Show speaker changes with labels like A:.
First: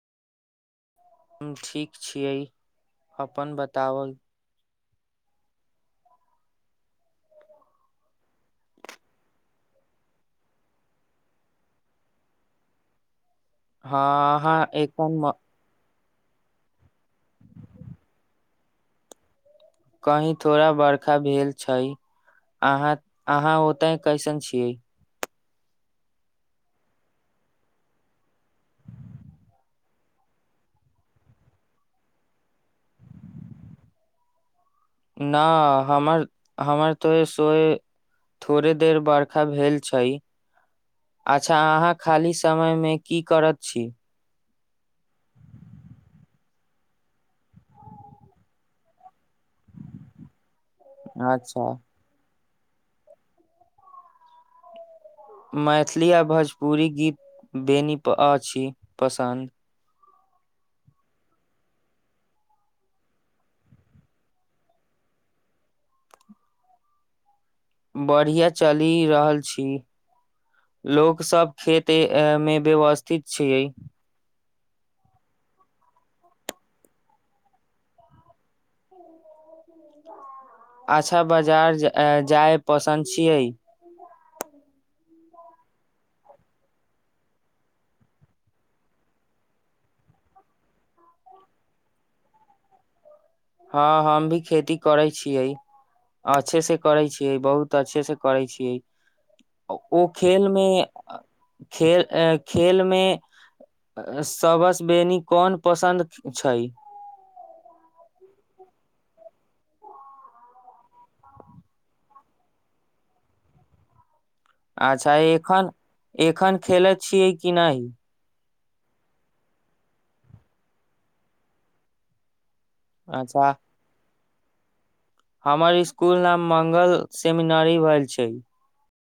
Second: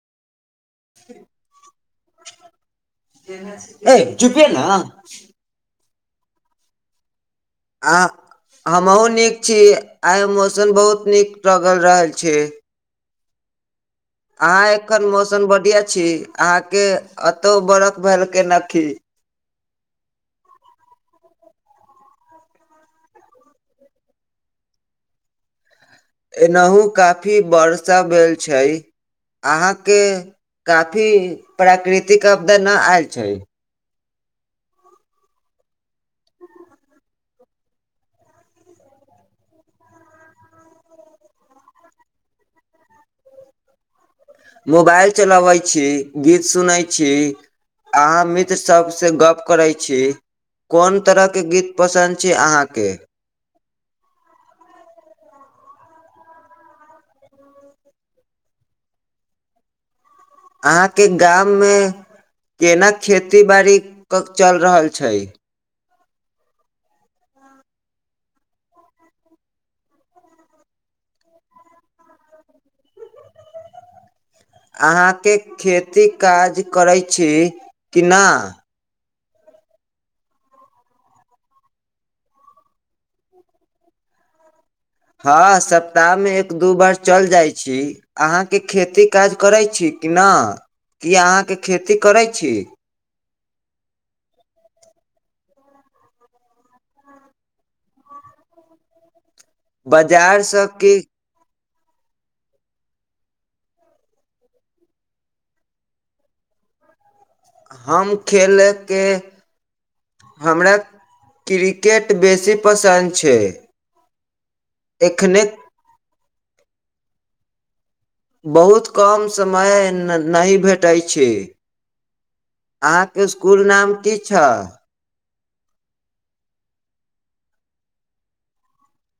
A: हम ठीक छियै अपन बतावल।
B: खुशी आ हमहूँ नीक छी आइ मौसम बहुत नीक लगल रहल छी।
A: हँ हँ
B: आह एखन
A: म-
B: मौसम बढ़ििया। अहाँके एतौ बरख भेलक नखी।
A: कही थोड़ा बर्खा भेल छै अहाँ अहाँ ओते कैसन छियै।
B: एनाहु काफी वर्षा भेल छै अहाँके काफी प्राकृतिक आपदा नहि आयल छै।
A: न हमर हमर तो सोय थोड़े देर बरखा भेल छै अच्छा अहाँ खाली समयमे की करत छी।
B: मोबाइल चलाबै छी गीत सुनैत छी अहाँ मित्र सबसँ गप। करै छी कोन तरहके
A: अच्छा
B: गीत पसन्द छी अहाँ। के।
A: मैथिली आ भोजपुरी गीत बेनीप अछि पसन्द।
B: अहाँके गाम मे केना खेती बाड़ी चलि रहल छै।
A: बढ़िआ चलि रहल छी लोकसभ खेत मे व्यवस्थित छियै।
B: अहाँके खेती काज करैत छी कि नहि।
A: अछा बाजार जाइ पसन्द छियै।
B: हँ सप्ताहमे एक दू बार चलि जाइ छी अहाँके खेती काज करै छी कि नहि क अहाँके खेती करै छी।
A: हँ हम भी खेती करै छियै अच्छे से करै छियै बहुत अच्छेसँ करै छियै। ओ खेलमे।
B: बाजारसँ कि
A: खेल खेलमे सबस बेनीी कोन पसन्द छै।
B: हम खेलके हमरा क्रिकेट बेसी पसन्द छै।
A: अच्छा
B: एखने
A: एखन। एखन खेल छियै कि नहि नहि।
B: बहुत कम समय नहि भेटैत छै। अहाँके
A: अच्छा
B: स्कुल नाम की। अचछा।
A: हमर इसकुल नाम मङ्गल सेमिनरी भेल छै।